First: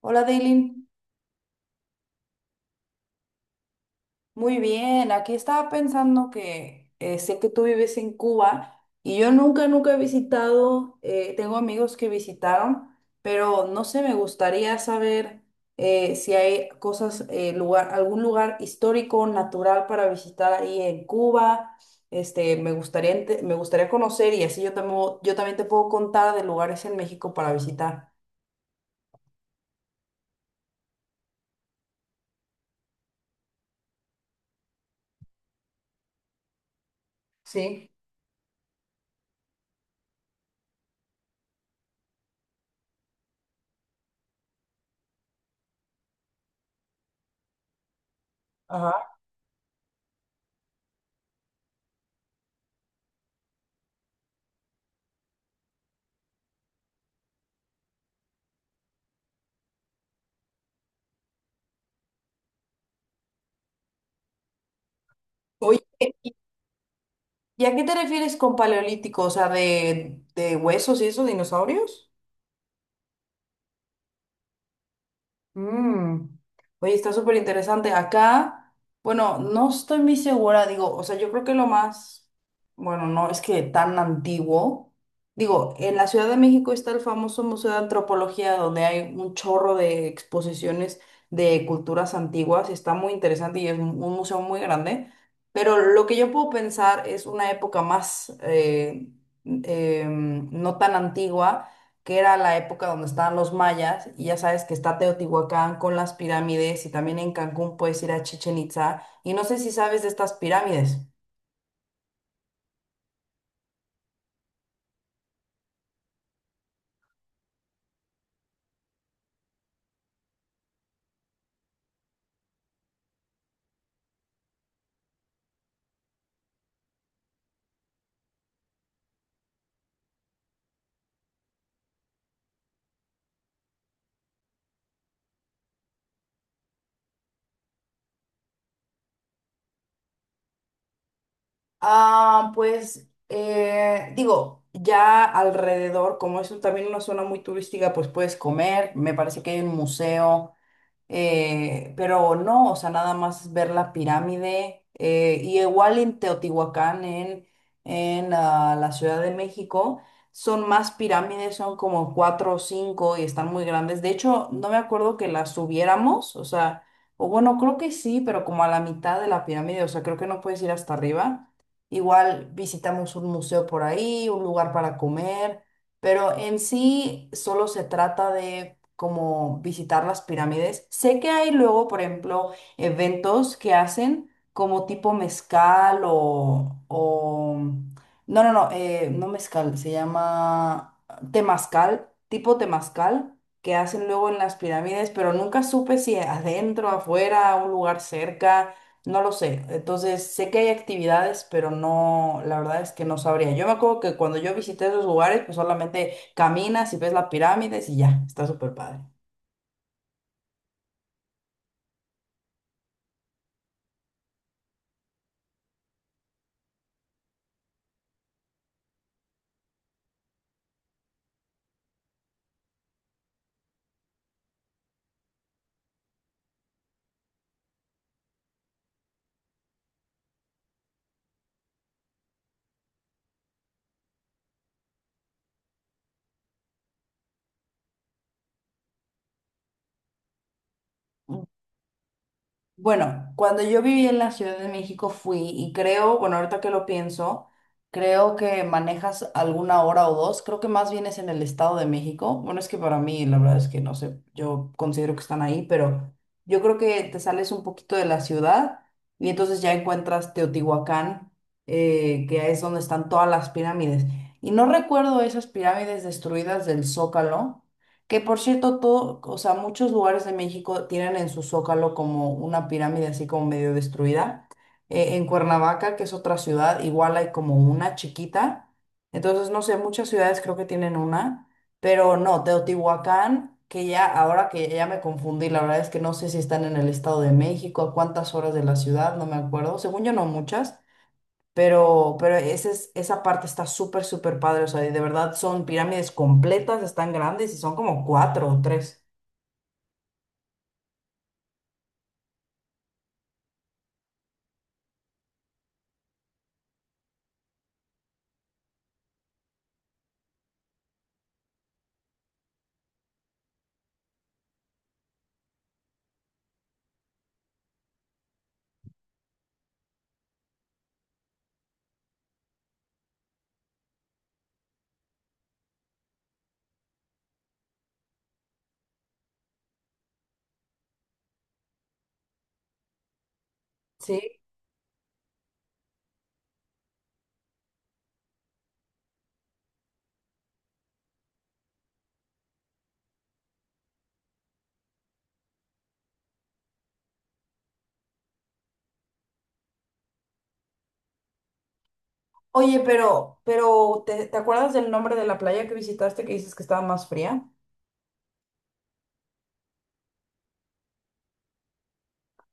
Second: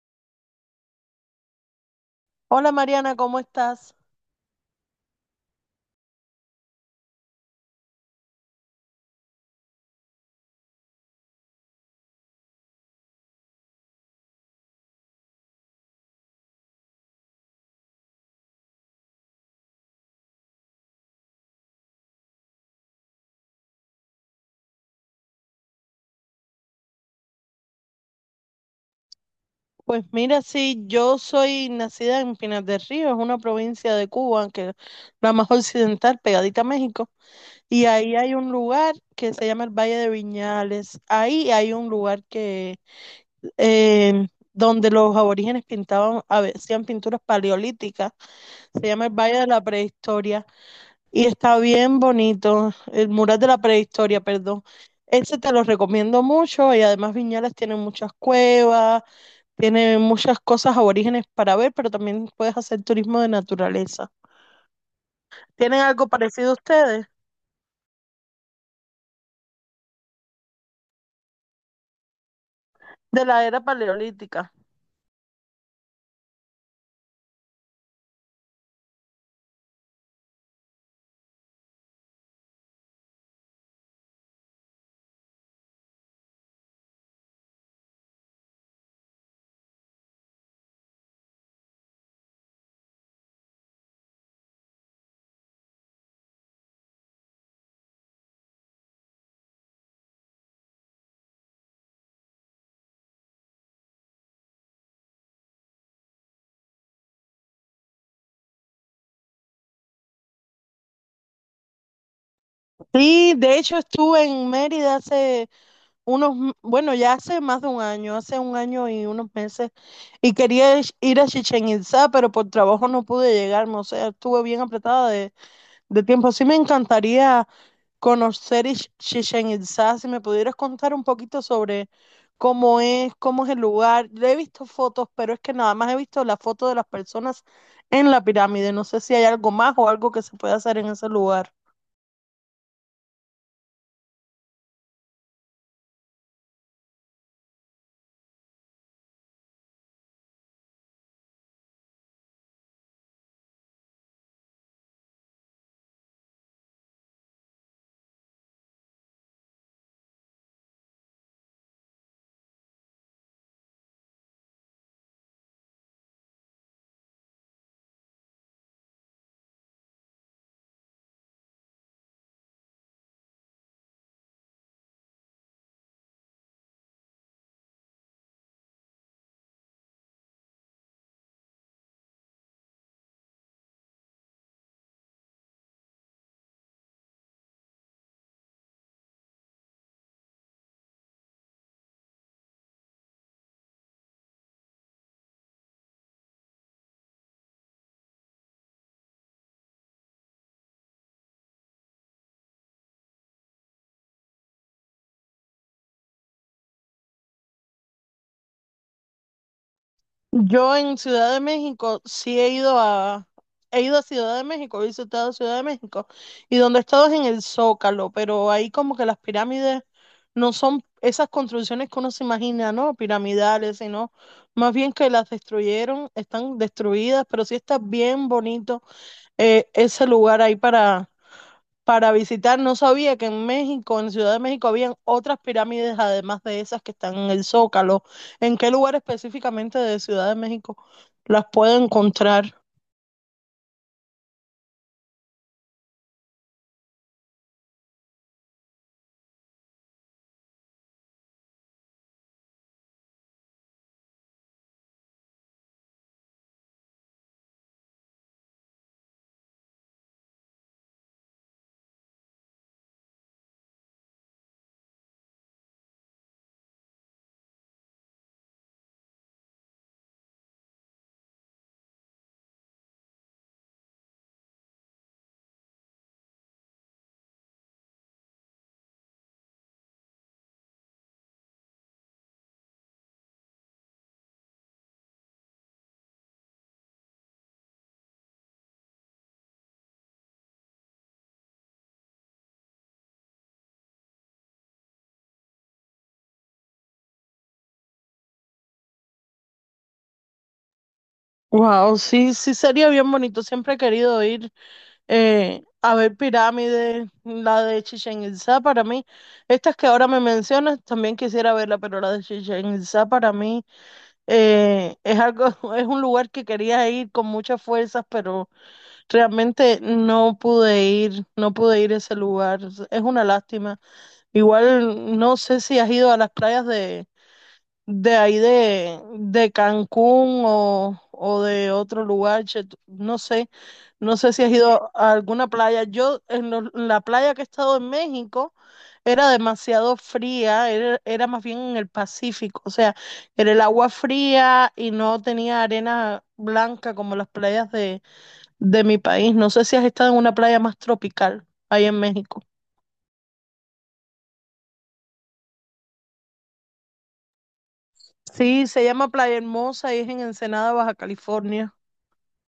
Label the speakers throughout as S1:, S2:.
S1: Hola, Daylin.
S2: Hola Mariana, ¿cómo estás?
S1: Muy bien. Aquí estaba pensando que sé que tú vives en Cuba y yo nunca, nunca he visitado, tengo amigos que visitaron, pero no sé, me gustaría saber si hay cosas, lugar, algún lugar histórico, natural para visitar ahí en Cuba. Me gustaría, me gustaría conocer y así yo también te puedo contar de lugares en México para visitar.
S2: Pues mira, sí, yo soy nacida en Pinar del Río, es una provincia de Cuba, que es la más occidental, pegadita a México, y
S1: Sí,
S2: ahí hay un lugar que se llama el Valle de Viñales. Ahí hay un lugar que eh, donde los aborígenes pintaban, hacían pinturas paleolíticas, se
S1: ajá.
S2: llama el Valle de la Prehistoria y está bien bonito, el mural de la prehistoria, perdón. Ese te lo recomiendo mucho y además Viñales tiene muchas cuevas. Tiene muchas cosas aborígenes para ver, pero también puedes hacer turismo de naturaleza. ¿Tienen algo
S1: Oye.
S2: parecido ustedes?
S1: ¿Y a qué te refieres con paleolítico? O sea, de huesos y esos dinosaurios.
S2: De la era paleolítica.
S1: Mm. Oye, está súper interesante. Acá, bueno, no estoy muy segura, digo, o sea, yo creo que lo más, bueno, no es que tan antiguo. Digo, en la Ciudad de México está el famoso Museo de Antropología, donde hay un chorro de exposiciones de culturas antiguas. Está muy interesante y es un museo muy grande. Pero lo que yo puedo pensar es una época más, no tan antigua que era la época donde estaban los mayas, y ya sabes que está Teotihuacán con las pirámides, y también en Cancún puedes ir a Chichen Itza y no sé si sabes de estas pirámides.
S2: Sí, de hecho estuve en Mérida hace bueno, ya hace más de un año, hace un año y unos meses, y quería ir a Chichén Itzá, pero por trabajo no pude llegarme, o sea, estuve bien apretada de tiempo. Sí me encantaría conocer Chichén Itzá. Si me pudieras contar un poquito sobre cómo es el lugar. Yo he visto fotos, pero es que nada más he visto la foto de las personas en la pirámide. No sé si hay algo más o algo que se puede hacer en ese lugar.
S1: Ah, pues, digo, ya alrededor, también una zona muy turística, pues puedes comer, me parece que hay un museo. Pero no, o sea, nada más ver la pirámide. Y igual en Teotihuacán, en, en la Ciudad de México, son más pirámides, son como cuatro o cinco y están muy grandes. De hecho, no me acuerdo que las subiéramos, o sea, o bueno, creo que sí, pero como a la mitad de la pirámide, o sea, creo que no puedes ir hasta arriba. Igual visitamos un museo por ahí, un lugar para comer. Pero en sí solo se trata de como visitar las pirámides. Sé que hay luego, por ejemplo, eventos que hacen como tipo mezcal o... No, no, no, no mezcal, se llama temazcal, tipo temazcal, que hacen luego en las pirámides, pero nunca supe si adentro, afuera, un lugar cerca. No lo sé. Entonces, sé que hay actividades, pero no, la verdad es que no sabría. Yo me acuerdo que cuando yo visité esos lugares, pues solamente caminas y ves las pirámides y ya, está súper padre.
S2: Yo en Ciudad de México sí he ido a Ciudad de México, he visitado Ciudad de México, y donde he estado es en el Zócalo, pero ahí como que las pirámides no son esas construcciones que uno se imagina, ¿no? Piramidales, sino más bien que las destruyeron, están destruidas, pero sí está bien bonito ese lugar ahí para visitar. No sabía que en México, en Ciudad de México, habían otras pirámides además de esas que están en el Zócalo. ¿En qué lugar específicamente de Ciudad de México las pueda encontrar?
S1: Bueno, cuando yo viví en la Ciudad de México fui y creo, bueno, ahorita que lo pienso, creo que manejas alguna hora o dos, creo que más bien es en el Estado de México. Bueno, es que para mí la verdad es que no sé, yo considero que están ahí, pero yo creo que te sales un poquito de la ciudad y entonces ya encuentras Teotihuacán, que es donde están todas las pirámides. Y no recuerdo esas pirámides destruidas del Zócalo. Que por cierto, todo, o sea, muchos lugares de México tienen en su zócalo como una pirámide así como medio destruida. En Cuernavaca, que es otra ciudad, igual hay como una chiquita. Entonces, no sé, muchas ciudades creo que tienen una, pero no, Teotihuacán, que ya ahora que ya me confundí, la verdad es que no sé si están en el Estado de México, a cuántas horas de la ciudad, no me acuerdo. Según yo, no muchas. Pero esa parte está súper, súper padre. O sea, y de verdad son pirámides completas, están grandes y son como cuatro o tres.
S2: Wow, sí, sí sería bien bonito. Siempre he querido ir a ver pirámides, la de Chichén Itzá para mí. Estas que ahora me mencionas, también quisiera verla, pero la de Chichén Itzá para mí es algo, es un lugar que quería ir con muchas fuerzas, pero realmente no pude ir, no pude ir a ese lugar. Es una lástima. Igual no sé si has ido a las playas de Cancún o de otro lugar, che, no sé, no sé
S1: Sí.
S2: si has ido a alguna playa. Yo en la playa que he estado en México era demasiado fría, era, era más bien en el Pacífico, o sea, era el agua fría y no tenía arena blanca como las playas de mi país. No sé si has estado en una playa más tropical ahí en México.
S1: Oye, pero te acuerdas del nombre de la playa que visitaste que dices que estaba más fría?
S2: Sí, se llama Playa Hermosa y es en Ensenada, Baja California.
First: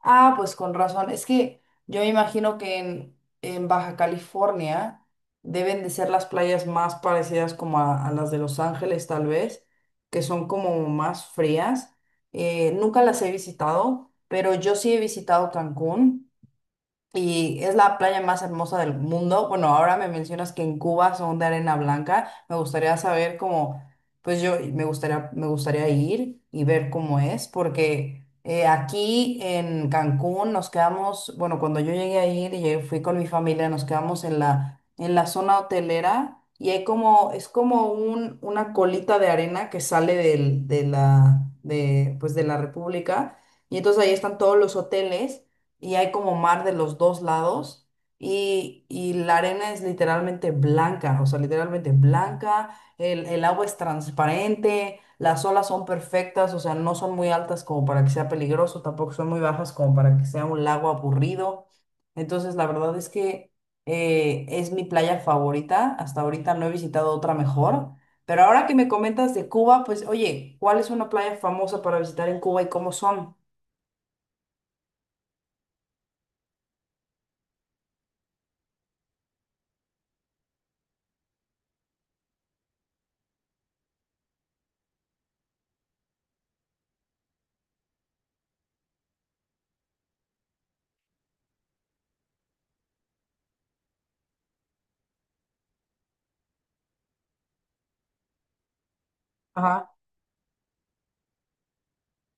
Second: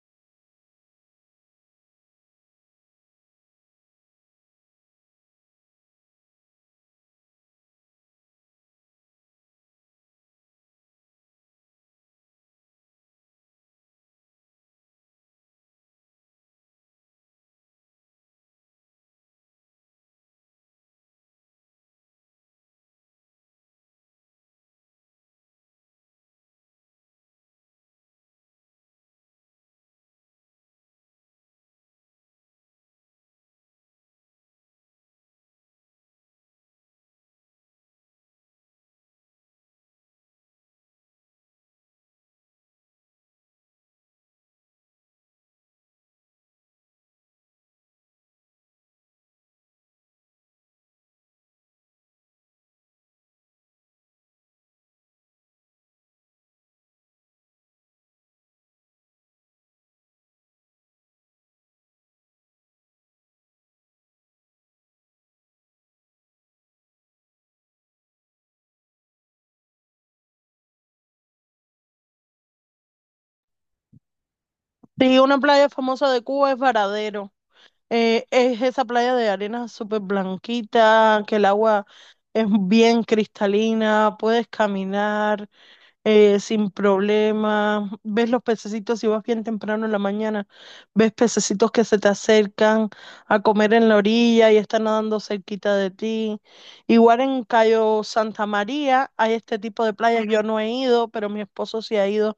S1: Ah, pues con razón. Es que yo me imagino que en Baja California deben de ser las playas más parecidas como a las de Los Ángeles, tal vez, que son como más frías. Nunca las he visitado, pero yo sí he visitado Cancún. Y es la playa más hermosa del mundo. Bueno, ahora me mencionas que en Cuba son de arena blanca. Me gustaría saber cómo, pues yo me gustaría ir y ver cómo es, porque aquí en Cancún nos quedamos, bueno, cuando yo llegué a ir y fui con mi familia, nos quedamos en en la zona hotelera y hay como, es como un, una colita de arena que sale del, de la, de, pues de la República. Y entonces ahí están todos los hoteles y hay como mar de los dos lados y la arena es literalmente blanca, o sea, literalmente blanca, el agua es transparente, las olas son perfectas, o sea, no son muy altas como para que sea peligroso, tampoco son muy bajas como para que sea un lago aburrido. Entonces, la verdad es que es mi playa favorita, hasta ahorita no he visitado otra mejor. Pero ahora que me comentas de Cuba, pues oye, ¿cuál es una playa famosa para visitar en Cuba y cómo son?
S2: Sí, una playa famosa de Cuba es Varadero. Es esa playa de arena súper blanquita, que el agua es bien cristalina, puedes caminar sin problema, ves los pececitos si vas bien temprano en la mañana, ves pececitos que se te acercan a comer en la orilla y están nadando cerquita de ti. Igual en Cayo Santa María hay este tipo
S1: Ajá.
S2: de playas, yo no he ido, pero mi esposo sí ha ido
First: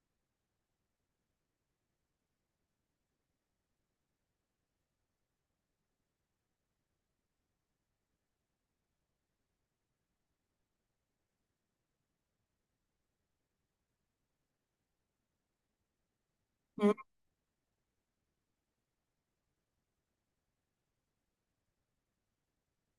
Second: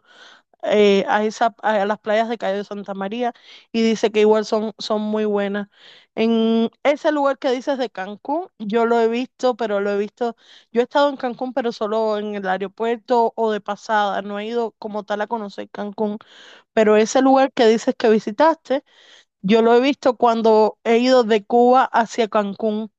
S2: a esa, a las playas de Cayo de Santa María y dice que igual son, son muy buenas. En ese lugar que dices de Cancún, yo lo he visto, pero lo he visto, yo he estado en Cancún, pero solo en el aeropuerto o de pasada, no he ido como tal a conocer Cancún,
S1: Mm.
S2: pero ese lugar que dices que visitaste, yo lo he visto cuando he ido de Cuba hacia Cancún.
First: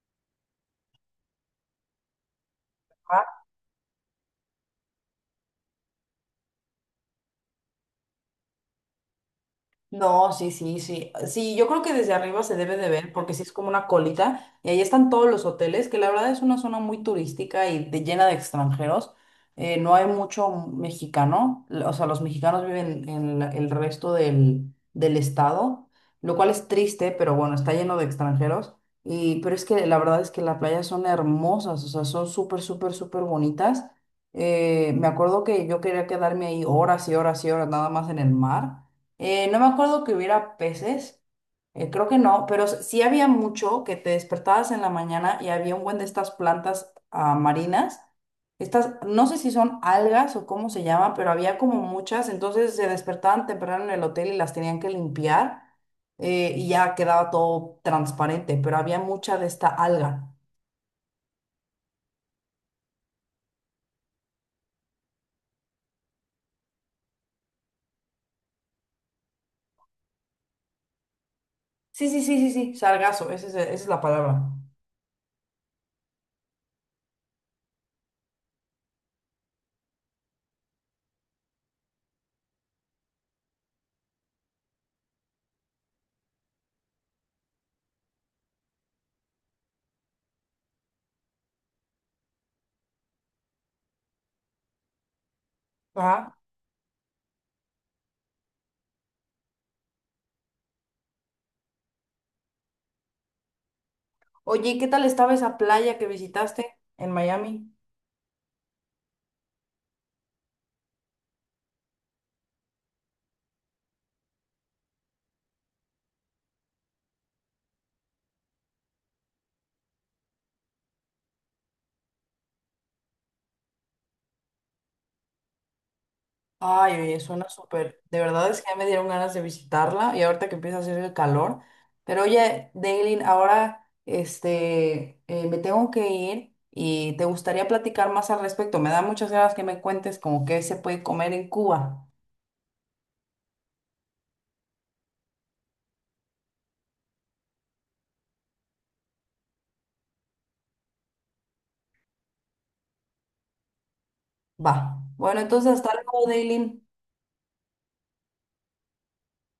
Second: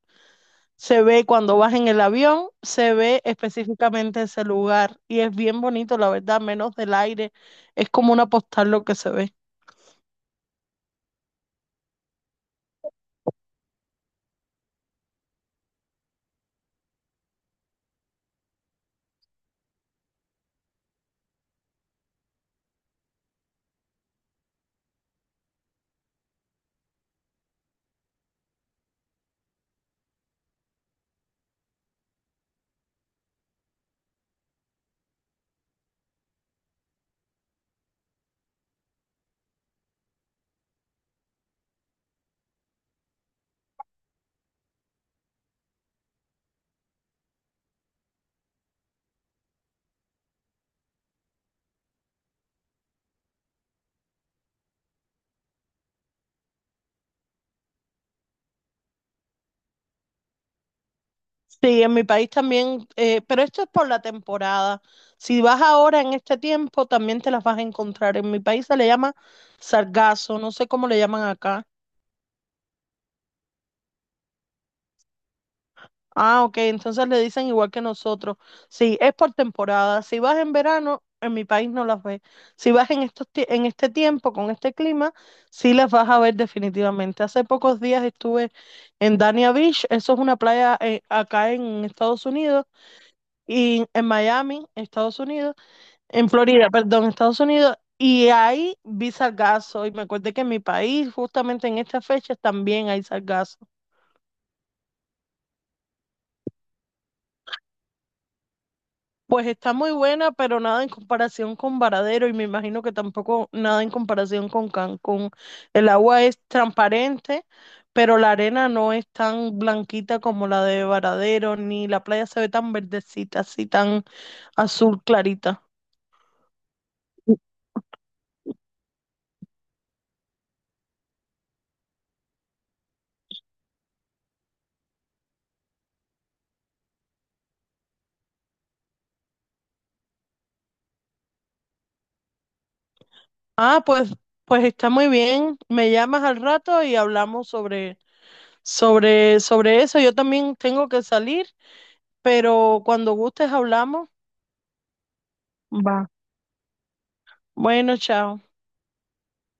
S2: Se ve cuando vas en el avión, se ve específicamente ese lugar y es bien bonito, la verdad, menos del aire. Es como una postal lo que se ve.
S1: No, sí, sí, sí. Sí, yo creo que desde arriba se debe de ver porque sí es como una colita y ahí están todos los hoteles, que la verdad es una zona muy turística y de, llena de extranjeros. No hay mucho mexicano, o sea, los mexicanos viven en el resto del, del estado, lo cual es triste, pero bueno, está lleno de extranjeros. Y, pero es que la verdad es que las playas son hermosas, o sea, son súper, súper, súper bonitas. Me acuerdo que yo quería quedarme ahí horas y horas y horas nada más en el mar. No me acuerdo que hubiera peces, creo que no, pero sí había mucho que te despertabas en la mañana y había un buen de estas plantas marinas. Estas, no sé si son algas o cómo se llama, pero había como muchas, entonces se despertaban temprano en el hotel y las tenían que limpiar, y ya quedaba todo transparente, pero había mucha de esta alga.
S2: Sí, en mi país también, pero esto es por la temporada. Si vas ahora en este tiempo, también te las vas a encontrar. En mi país se le llama sargazo, no sé cómo le llaman acá.
S1: Sí, sí, sí, sí, sí, sargazo, esa es la palabra.
S2: Ah, ok, entonces le dicen igual que nosotros. Sí, es por temporada. Si vas en verano, en mi país no las ves. Si vas en estos, en este tiempo, con este clima, sí las vas a ver definitivamente. Hace pocos días estuve en Dania Beach, eso es una playa acá en Estados Unidos, y en Miami, Estados Unidos, en
S1: Ajá.
S2: Florida, perdón, Estados Unidos. Y ahí vi sargazo y me acuerdo que en mi país, justamente en estas fechas, también hay sargazo.
S1: Oye, ¿y qué tal estaba esa playa que visitaste en Miami?
S2: Pues está muy buena, pero nada en comparación con Varadero y me imagino que tampoco nada en comparación con Cancún. El agua es transparente, pero la arena no es tan blanquita como la de Varadero, ni la playa se ve tan verdecita, así tan azul clarita.
S1: Ay, oye, suena súper. De verdad es que ya me dieron ganas de visitarla y ahorita que empieza a hacer el calor. Pero oye, Daylin, ahora este, me tengo que ir y te gustaría platicar más al respecto. Me da muchas ganas que me cuentes como qué se puede comer en Cuba.
S2: Ah, pues, pues está muy bien. Me llamas al rato y hablamos sobre eso. Yo también tengo que salir, pero cuando gustes hablamos.
S1: Va. Bueno, entonces hasta
S2: Va.
S1: luego, Daylin.
S2: Bueno, chao.